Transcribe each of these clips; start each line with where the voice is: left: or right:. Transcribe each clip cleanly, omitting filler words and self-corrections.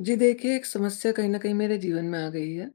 left: जी देखिए, एक समस्या कहीं न कहीं मेरे जीवन में आ गई है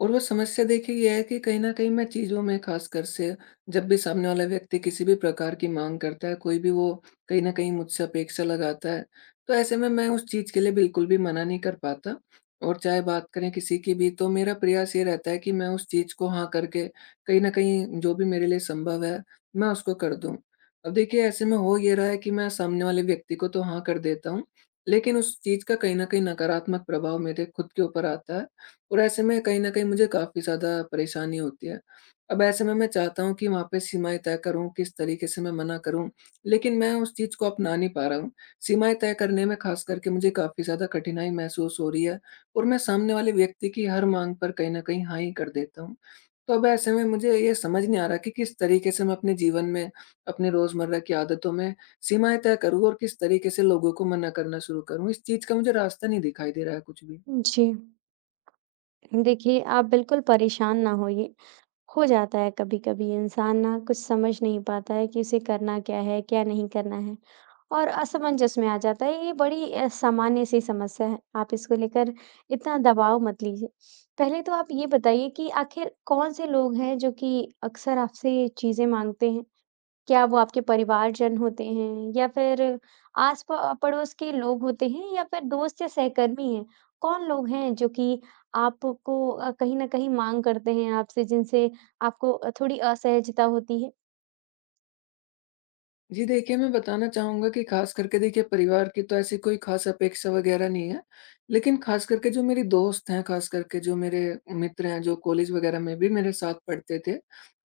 left: और वो समस्या देखिए ये है कि कहीं न कहीं मैं चीज़ों में ख़ासकर से जब भी सामने वाला व्यक्ति किसी भी प्रकार की माँग करता है, कोई भी वो कहीं न कहीं मुझसे अपेक्षा लगाता है, तो ऐसे में मैं उस चीज़ के लिए बिल्कुल भी मना नहीं कर पाता और चाहे बात करें किसी की भी तो मेरा प्रयास ये रहता है कि मैं उस चीज़ को हाँ करके कहीं न कहीं जो भी मेरे लिए संभव है, मैं उसको कर दूँ। अब देखिए ऐसे में हो ये रहा है कि मैं सामने वाले व्यक्ति को तो हाँ कर देता हूँ, लेकिन उस चीज़ का कहीं न कहीं नकारात्मक प्रभाव मेरे खुद के ऊपर आता है और ऐसे में कहीं न कहीं मुझे काफ़ी ज़्यादा परेशानी होती है। अब ऐसे में मैं चाहता हूँ कि वहाँ पे सीमाएँ तय करूँ, किस तरीके से मैं मना करूँ, लेकिन मैं उस चीज़ को अपना नहीं पा रहा हूँ। सीमाएँ तय करने में ख़ास करके मुझे काफ़ी ज़्यादा कठिनाई महसूस हो रही है और मैं सामने वाले व्यक्ति की हर माँग पर कहीं न कहीं हाँ ही कर देता हूँ। तो अब ऐसे में मुझे ये समझ नहीं आ रहा कि किस तरीके से मैं अपने जीवन में, अपने रोज़मर्रा की आदतों में सीमाएँ तय करूँ और किस तरीके से लोगों को मना करना शुरू करूँ, इस चीज़ का मुझे रास्ता नहीं दिखाई दे रहा है कुछ भी।
right: जी। देखिए, आप बिल्कुल परेशान ना होइए। हो जाता है कभी-कभी इंसान ना कुछ समझ नहीं पाता है कि उसे करना क्या है, क्या नहीं करना है और असमंजस में आ जाता है। ये बड़ी सामान्य सी समस्या है। आप इसको लेकर इतना दबाव मत लीजिए। पहले तो आप ये बताइए कि आखिर कौन से लोग हैं जो कि अक्सर आपसे ये चीज़ें माँगते हैं? क्या वो आपके परिवारजन होते हैं या फिर आस प पड़ोस के लोग होते हैं या फिर दोस्त या सहकर्मी हैं? कौन लोग हैं जो कि आपको कहीं न कहीं माँग करते हैं आपसे जिनसे आपको थोड़ी असहजता होती है?
left: जी देखिए, मैं बताना चाहूँगा कि ख़ास करके देखिए परिवार की तो ऐसी कोई ख़ास अपेक्षा वग़ैरह नहीं है। लेकिन ख़ास करके जो मेरे दोस्त हैं, ख़ास करके जो मेरे मित्र हैं, जो कॉलेज वग़ैरह में भी मेरे साथ पढ़ते थे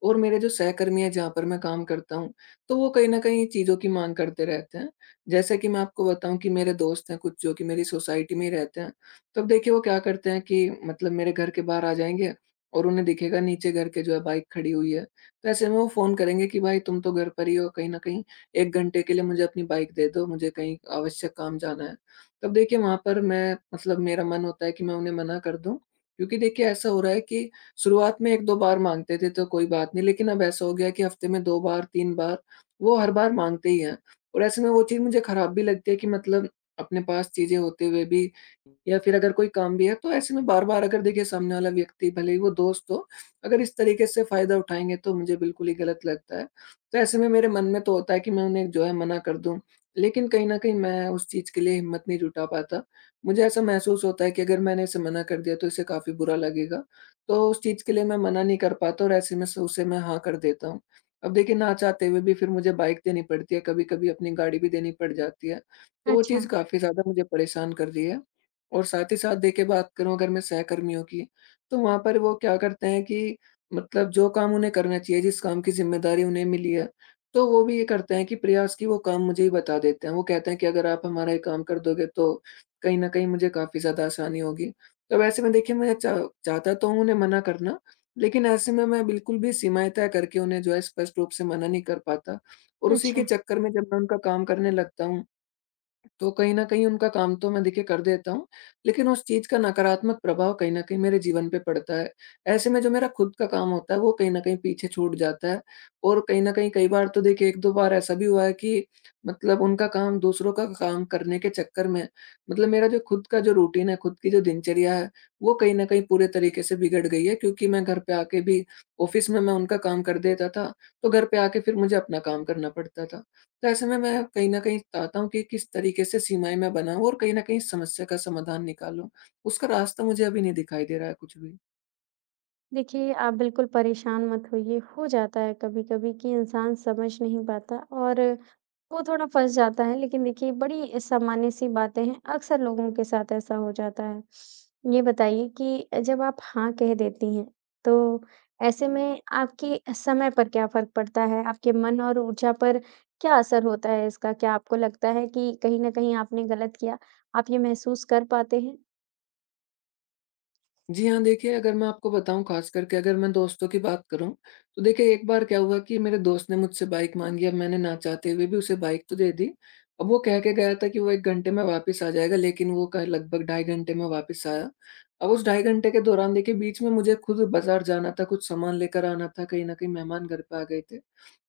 left: और मेरे जो सहकर्मी हैं जहाँ पर मैं काम करता हूँ, तो वो कहीं न कहीं चीज़ों की माँग करते रहते हैं। जैसे कि मैं आपको बताऊँ, कि मेरे दोस्त हैं कुछ जो कि मेरी सोसाइटी में ही रहते हैं। तो अब देखिए वो क्या करते हैं कि मतलब मेरे घर के बाहर आ जाएँगे और उन्हें दिखेगा नीचे घर के जो है बाइक खड़ी हुई है। तो ऐसे में वो फ़ोन करेंगे कि भाई तुम तो घर पर ही हो, कहीं न कहीं 1 घंटे के लिए मुझे अपनी बाइक दे दो, मुझे कहीं आवश्यक काम जाना है। तब देखिए वहाँ पर मैं मतलब मेरा मन होता है कि मैं उन्हें मना कर दूँ, क्योंकि देखिए ऐसा हो रहा है कि शुरुआत में 1-2 बार माँगते थे तो कोई बात नहीं, लेकिन अब ऐसा हो गया है कि हफ्ते में 2 बार, 3 बार, वो हर बार माँगते ही हैं। और ऐसे में वो चीज़ मुझे खराब भी लगती है कि मतलब अपने पास चीज़ें होते हुए भी या फिर अगर कोई काम भी है, तो ऐसे में बार-बार अगर देखिए सामने वाला व्यक्ति भले ही वो दोस्त हो, अगर इस तरीके से फ़ायदा उठाएँगे तो मुझे बिल्कुल ही गलत लगता है। तो ऐसे में मेरे मन में तो होता है कि मैं उन्हें जो है मना कर दूँ, लेकिन कहीं न कहीं मैं उस चीज़ के लिए हिम्मत नहीं जुटा पाता। मुझे ऐसा महसूस होता है कि अगर मैंने इसे मना कर दिया तो इसे काफ़ी बुरा लगेगा, तो उस चीज़ के लिए मैं मना नहीं कर पाता और ऐसे में स उसे मैं हाँ कर देता हूँ। अब देखिए ना चाहते हुए भी फिर मुझे बाइक देनी पड़ती है, कभी-कभी अपनी गाड़ी भी देनी पड़ जाती है, तो वो
right: अच्छा,
left: चीज़ काफ़ी ज़्यादा मुझे परेशान कर रही है। और साथ ही साथ देखिए बात करूँ अगर मैं सहकर्मियों की, तो वहाँ पर वो क्या करते हैं कि मतलब जो काम उन्हें करना चाहिए, जिस काम की ज़िम्मेदारी उन्हें मिली है, तो वो भी ये करते हैं कि प्रयास की वो काम मुझे ही बता देते हैं। वो कहते हैं कि अगर आप हमारा ये काम कर दोगे तो कहीं न कहीं मुझे काफ़ी ज़्यादा आसानी होगी। तो वैसे में देखिए मैं चा चाहता तो हूँ उन्हें मना करना, लेकिन ऐसे में मैं बिल्कुल भी सीमाएँ तय करके उन्हें जो है स्पष्ट रूप से मना नहीं कर पाता और उसी के
right: अच्छा।
left: चक्कर में जब मैं उनका काम करने लगता हूँ, तो कहीं न कहीं उनका काम तो मैं देखिए कर देता हूँ, लेकिन उस चीज़ का नकारात्मक प्रभाव कहीं न कहीं मेरे जीवन पे पड़ता है। ऐसे में जो मेरा खुद का काम होता है, वो कहीं न कहीं पीछे छूट जाता है और कहीं न कहीं कई बार तो देखिए 1-2 बार ऐसा भी हुआ है कि मतलब उनका काम, दूसरों का काम करने के चक्कर में मतलब मेरा जो खुद का जो रूटीन है, खुद की जो दिनचर्या है, वो कहीं न कहीं पूरे तरीके से बिगड़ गई है, क्योंकि मैं घर पे आके भी ऑफ़िस में मैं उनका काम कर देता था, तो घर पे आके फिर मुझे अपना काम करना पड़ता था। तो ऐसे में मैं कहीं न कहीं चाहता हूँ कि किस तरीके से सीमाएँ मैं बनाऊँ और कहीं न कहीं इस समस्या का समाधान निकालूँ। उसका रास्ता मुझे अभी नहीं दिखाई दे रहा है कुछ भी।
right: देखिए, आप बिल्कुल परेशान मत होइए। हो जाता है कभी-कभी कि इंसान समझ नहीं पाता और वो थोड़ा फँस जाता है। लेकिन देखिए, बड़ी सामान्य-सी बातें हैं, अक्सर लोगों के साथ ऐसा हो जाता है। ये बताइए कि जब आप हाँ कह देती हैं, तो ऐसे में आपके समय पर क्या फ़र्क पड़ता है? आपके मन और ऊर्जा पर क्या असर होता है इसका? क्या आपको लगता है कि कहीं न कहीं आपने गलत किया? आप ये महसूस कर पाते हैं?
left: जी हाँ, देखिए अगर मैं आपको बताऊँ, ख़ास करके अगर मैं दोस्तों की बात करूँ, तो देखिए एक बार क्या हुआ कि मेरे दोस्त ने मुझसे बाइक माँगी, अब मैंने ना चाहते हुए भी उसे बाइक तो दे दी। अब वो कह के गया था कि वो 1 घंटे में वापस आ जाएगा, लेकिन वो क लगभग ढाई घंटे में वापस आया। अब उस ढाई घंटे के दौरान देखिए बीच में मुझे खुद बाज़ार जाना था, कुछ सामान लेकर आना था, कहीं न कहीं मेहमान घर पे आ गए थे।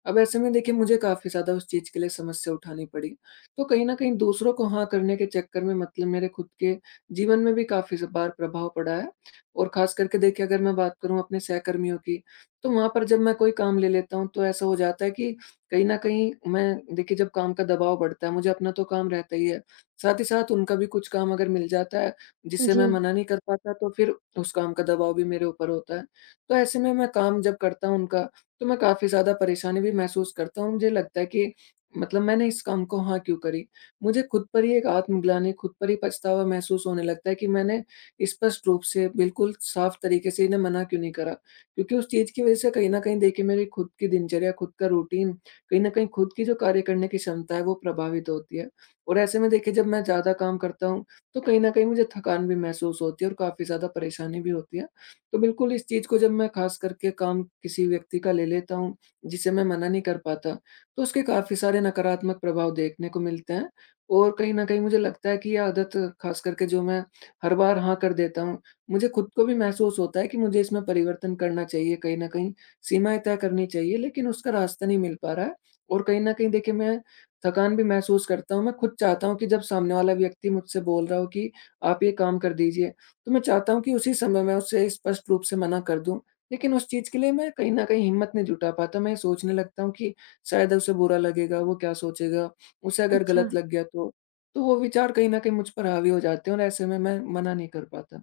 left: अब ऐसे में देखिए मुझे काफ़ी ज़्यादा उस चीज़ के लिए समस्या उठानी पड़ी। तो कहीं न कहीं दूसरों को हाँ करने के चक्कर में मतलब मेरे खुद के जीवन में भी काफ़ी ज़ बार प्रभाव पड़ा है। और खास करके देखिए अगर मैं बात करूँ अपने सहकर्मियों की, तो वहाँ पर जब मैं कोई काम ले लेता हूँ तो ऐसा हो जाता है कि कहीं न कहीं मैं देखिए, जब काम का दबाव बढ़ता है, मुझे अपना तो काम रहता ही है, साथ ही साथ उनका भी कुछ काम अगर मिल जाता है जिससे
right: जी,
left: मैं मना नहीं कर पाता, तो फिर उस काम का दबाव भी मेरे ऊपर होता है। तो ऐसे में मैं काम जब करता हूँ उनका, तो मैं काफ़ी ज़्यादा परेशानी भी महसूस करता हूँ। मुझे लगता है कि मतलब मैंने इस काम को हाँ क्यों करी? मुझे खुद पर ही एक आत्मग्लानि, खुद पर ही पछतावा महसूस होने लगता है कि मैंने स्पष्ट रूप से बिल्कुल साफ तरीके से इन्हें मना क्यों नहीं करा? क्योंकि उस चीज़ की वज़ह से कहीं न कहीं देखिए मेरी खुद की दिनचर्या, खुद का रूटीन, कहीं न कहीं खुद की जो कार्य करने की क्षमता है वो प्रभावित होती है। और ऐसे में देखिए जब मैं ज़्यादा काम करता हूँ, तो कहीं न कहीं मुझे थकान भी महसूस होती है और काफ़ी ज़्यादा परेशानी भी होती है। तो बिल्कुल इस चीज़ को जब मैं ख़ास करके काम किसी व्यक्ति का ले लेता हूँ, जिसे मैं मना नहीं कर पाता, तो उसके काफ़ी सारे नकारात्मक प्रभाव देखने को मिलते हैं। और कहीं न कहीं मुझे लगता है कि ये आदत, ख़ास करके जो मैं हर बार हाँ कर देता हूँ। मुझे खुद को भी महसूस होता है कि मुझे इसमें परिवर्तन करना चाहिए कहीं न कहीं, सीमाएँ तय करनी चाहिए, लेकिन उसका रास्ता नहीं मिल पा रहा है। और कहीं न कहीं देखिए मैं थकान भी महसूस करता हूँ, मैं खुद चाहता हूँ कि जब सामने वाला व्यक्ति मुझसे बोल रहा हो कि आप ये काम कर दीजिए, तो मैं चाहता हूँ कि उसी समय मैं उसे स्पष्ट रूप से मना कर दूँ। लेकिन उस चीज़ के लिए मैं कहीं न कहीं हिम्मत नहीं जुटा पाता, मैं ये सोचने लगता हूँ कि शायद उसे बुरा लगेगा, वो क्या सोचेगा? उसे अगर
right: अच्छा।
left: गलत लग गया तो? तो वो विचार कहीं न कहीं मुझ पर हावी हो जाते हैं और ऐसे में मैं मना नहीं कर पाता।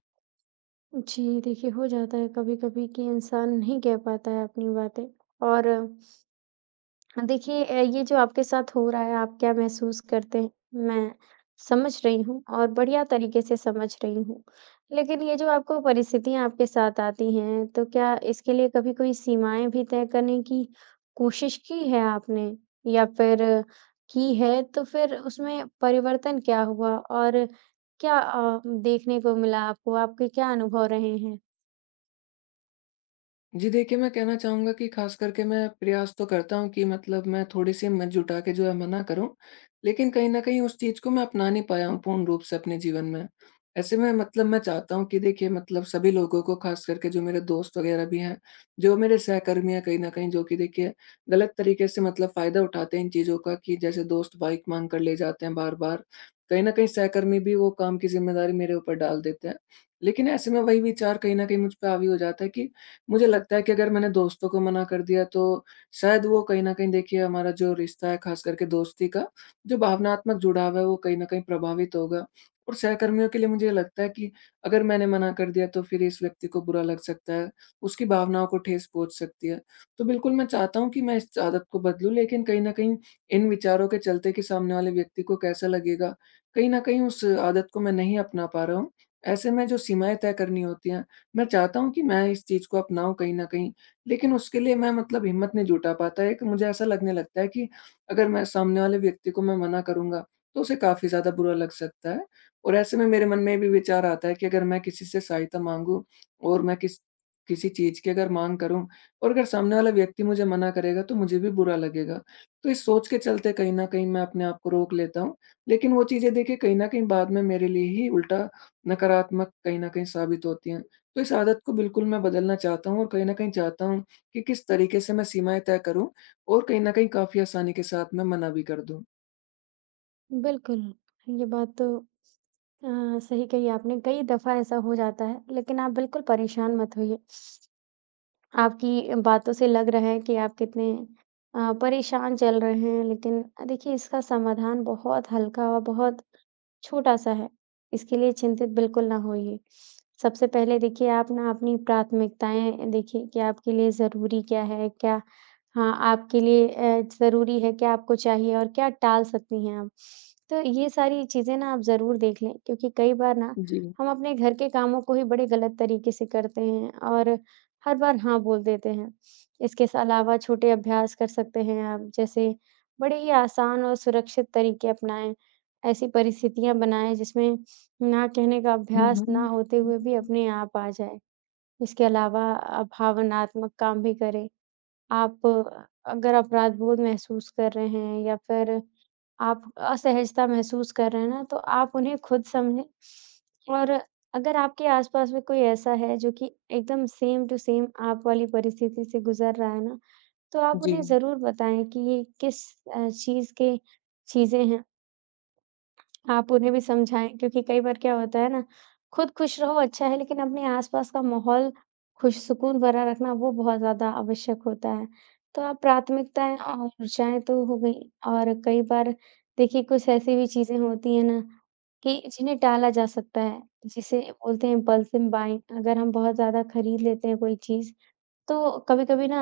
right: जी, देखिए हो जाता है कभी-कभी कि इंसान नहीं कह पाता है अपनी बातें और देखिए ये जो आपके साथ हो रहा है, आप क्या महसूस करते हैं, मैं समझ रही हूँ और बढ़िया तरीके से समझ रही हूँ। लेकिन ये जो आपको परिस्थितियाँ आपके साथ आती हैं, तो क्या इसके लिए कभी कोई सीमाएँ भी तय करने की कोशिश की है आपने? या फिर की है तो फिर उसमें परिवर्तन क्या हुआ और क्या देखने को मिला आपको? आपके क्या अनुभव रहे हैं?
left: जी देखिए, मैं कहना चाहूँगा कि ख़ास करके मैं प्रयास तो करता हूँ कि मतलब मैं थोड़ी-सी हिम्मत जुटा के जो है मना करूँ। लेकिन कहीं न कहीं उस चीज़ को मैं अपना नहीं पाया हूँ पूर्ण रूप से अपने जीवन में। ऐसे में मतलब मैं चाहता हूँ कि देखिए मतलब सभी लोगों को, ख़ास करके जो मेरे दोस्त वग़ैरह भी हैं, जो मेरे सहकर्मी हैं, कहीं न कहीं जो कि देखिए गलत तरीके से मतलब फ़ायदा उठाते हैं इन चीज़ों का, कि जैसे दोस्त बाइक माँग कर ले जाते हैं बार-बार। कहीं न कहीं सहकर्मी भी वो काम की ज़िम्मेदारी मेरे ऊपर डाल देते हैं। लेकिन ऐसे में वही विचार कहीं न कहीं मुझ पे हावी हो जाता है कि मुझे लगता है कि अगर मैंने दोस्तों को मना कर दिया तो शायद वो कहीं न कहीं देखिए हमारा जो रिश्ता है, ख़ास करके दोस्ती का, जो भावनात्मक जुड़ाव है, वो कहीं न कहीं प्रभावित होगा। और सहकर्मियों के लिए मुझे लगता है कि अगर मैंने मना कर दिया तो फिर इस व्यक्ति को बुरा लग सकता है, उसकी भावनाओं को ठेस पहुँच सकती है। तो बिल्कुल मैं चाहता हूँ कि मैं इस आदत को बदलूँ, लेकिन कहीं न कहीं इन विचारों के चलते कि सामने वाले व्यक्ति को कैसा लगेगा, कहीं न कहीं उस आदत को मैं नहीं अपना पा रहा हूँ। ऐसे में जो सीमाएँ तय करनी होती हैं, मैं चाहता हूँ कि मैं इस चीज़ को अपनाऊँ कहीं न कहीं, लेकिन उसके लिए मैं मतलब हिम्मत नहीं जुटा पाता। एक मुझे ऐसा लगने लगता है कि अगर मैं सामने वाले व्यक्ति को मैं मना करूँगा, तो उसे काफ़ी ज़्यादा बुरा लग सकता है और ऐसे में मेरे मन में ये भी विचार आता है कि अगर मैं किसी से सहायता माँगूँ और मैं किसी चीज़ की अगर माँग करूँ और अगर सामने वाला व्यक्ति मुझे मना करेगा, तो मुझे भी बुरा लगेगा। तो इस सोच के चलते कहीं न कहीं मैं अपने आप को रोक लेता हूँ, लेकिन वो चीज़ें देखिए कहीं न कहीं बाद में मेरे लिए ही उल्टा, नकारात्मक कहीं न कहीं साबित होती हैं। तो इस आदत को बिल्कुल मैं बदलना चाहता हूँ और कहीं न कहीं चाहता हूँ कि किस तरीके से मैं सीमाएँ तय करूँ और कहीं न कहीं काफ़ी आसानी के साथ मैं मना भी कर दूँ।
right: बिल्कुल, ये बात तो अ, सही कही आपने, कई दफ़ा ऐसा हो जाता है, लेकिन आप बिल्कुल परेशान मत होइए। आपकी बातों से लग रहा है कि आप कितने परेशान चल रहे हैं, लेकिन देखिए इसका समाधान बहुत हल्का और बहुत छोटा-सा है, इसके लिए चिंतित बिल्कुल ना होइए। सबसे पहले देखिए आप ना अपनी प्राथमिकताएँ देखिए कि आपके लिए ज़रूरी क्या है, क्या हाँ, आपके लिए ज़रूरी है, क्या आपको चाहिए और क्या टाल सकती हैं आप। तो ये सारी चीज़ें ना आप ज़रूर देख लें क्योंकि कई बार ना
left: जी।
right: हम अपने घर के कामों को ही बड़े गलत तरीके से करते हैं और हर बार हाँ बोल देते हैं। इसके स अलावा छोटे अभ्यास कर सकते हैं आप, जैसे बड़े ही आसान और सुरक्षित तरीके अपनाएँ। ऐसी परिस्थितियाँ बनाएँ जिसमें ना कहने का
left: हुँ,
right: अभ्यास ना होते
left: हुँ।
right: हुए भी अपने आप आ जाए। इसके अलावा भावनात्मक काम भी करें। आप अगर अपराध बोध महसूस कर रहे हैं या फिर आप असहजता महसूस कर रहे हैं ना, तो आप उन्हें खुद समझें और अगर आपके आस-पास में कोई ऐसा है जो कि एकदम सेम टू सेम आप वाली परिस्थिति से गुज़र रहा है ना, तो आप
left: जी।
right: उन्हें ज़रूर बताएँ कि ये किस चीज़ के चीज़ें हैं। आप उन्हें भी समझाएँ क्योंकि कई बार क्या होता है ना, खुद खुश रहो अच्छा है, लेकिन अपने आस-पास का माहौल खुश सुकून भरा रखना वो बहुत ज़्यादा आवश्यक होता है। तो आप प्राथमिकताएँ और ऊर्जाएँ तो हो गई और कई बार देखिए कुछ ऐसी भी चीज़ें होती हैं ना कि जिन्हें टाला जा सकता है, जिसे बोलते हैं इम्पल्सिव बाइंग अगर हम बहुत ज़्यादा खरीद लेते हैं कोई चीज़, तो कभी-कभी ना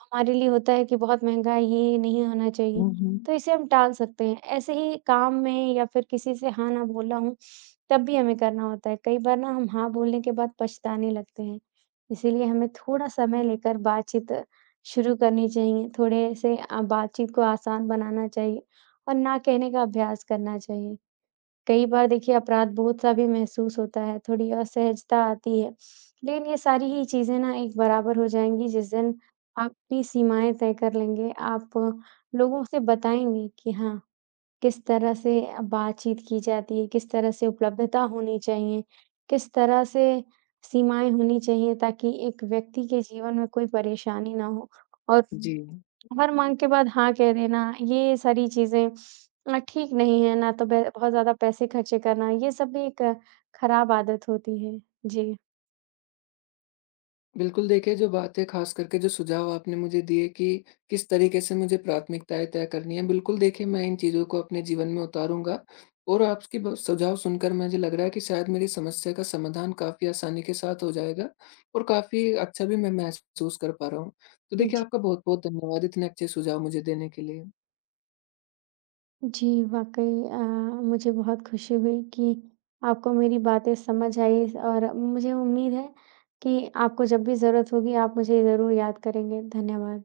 right: हमारे लिए होता है कि बहुत महँगा है, ये नहीं होना चाहिए,
left: हुँ, हुँ।
right: तो इसे हम टाल सकते हैं। ऐसे ही काम में या फिर किसी से हाँ ना बोला हूँ, तब भी हमें करना होता है। कई बार ना हम हाँ बोलने के बाद पछताने लगते हैं, इसीलिए हमें थोड़ा समय लेकर बातचीत शुरू करनी चाहिए। थोड़े से बातचीत को आसान बनाना चाहिए और ना कहने का अभ्यास करना चाहिए। कई बार देखिए अपराध-बोध सा भी महसूस होता है, थोड़ी असहजता आती है। लेकिन ये सारी ही चीज़ें ना एक बराबर हो जाएँगी जिस दिन आप अपनी सीमाएँ तय कर लेंगे। आप लोगों से बताएँगे कि हाँ, किस तरह से बातचीत की जाती है, किस तरह से उपलब्धता होनी चाहिए, किस तरह से सीमाएँ होनी चाहिए ताकि एक व्यक्ति के जीवन में कोई परेशानी ना हो और
left: जी।
right: हर माँग के बाद हाँ कह देना, ये सारी चीज़ें ठीक नहीं है, ना तो बे बहुत ज़्यादा पैसे खर्चे करना, ये सब भी एक खराब आदत होती है। जी।
left: बिल्कुल, देखिए जो बातें, ख़ास करके जो सुझाव आपने मुझे दिए कि किस तरीके से मुझे प्राथमिकताएँ तय करनी है, बिल्कुल देखिए मैं इन चीज़ों को अपने जीवन में उतारूँगा और आपके ब सुझाव सुनकर मुझे लग रहा है कि शायद मेरी समस्या का समाधान काफ़ी आसानी के साथ हो जाएगा और काफ़ी अच्छा भी मैं महसूस कर पा रहा हूँ। तो देखिए
right: जी,
left: आपका बहुत-बहुत धन्यवाद इतने अच्छे सुझाव मुझे देने के लिए।
right: जी, वाक़ई मुझे बहुत खुशी हुई कि आपको मेरी बातें समझ आई और मुझे उम्मीद है कि आपको जब भी ज़रूरत होगी, आप मुझे ज़रूर याद करेंगे। धन्यवाद।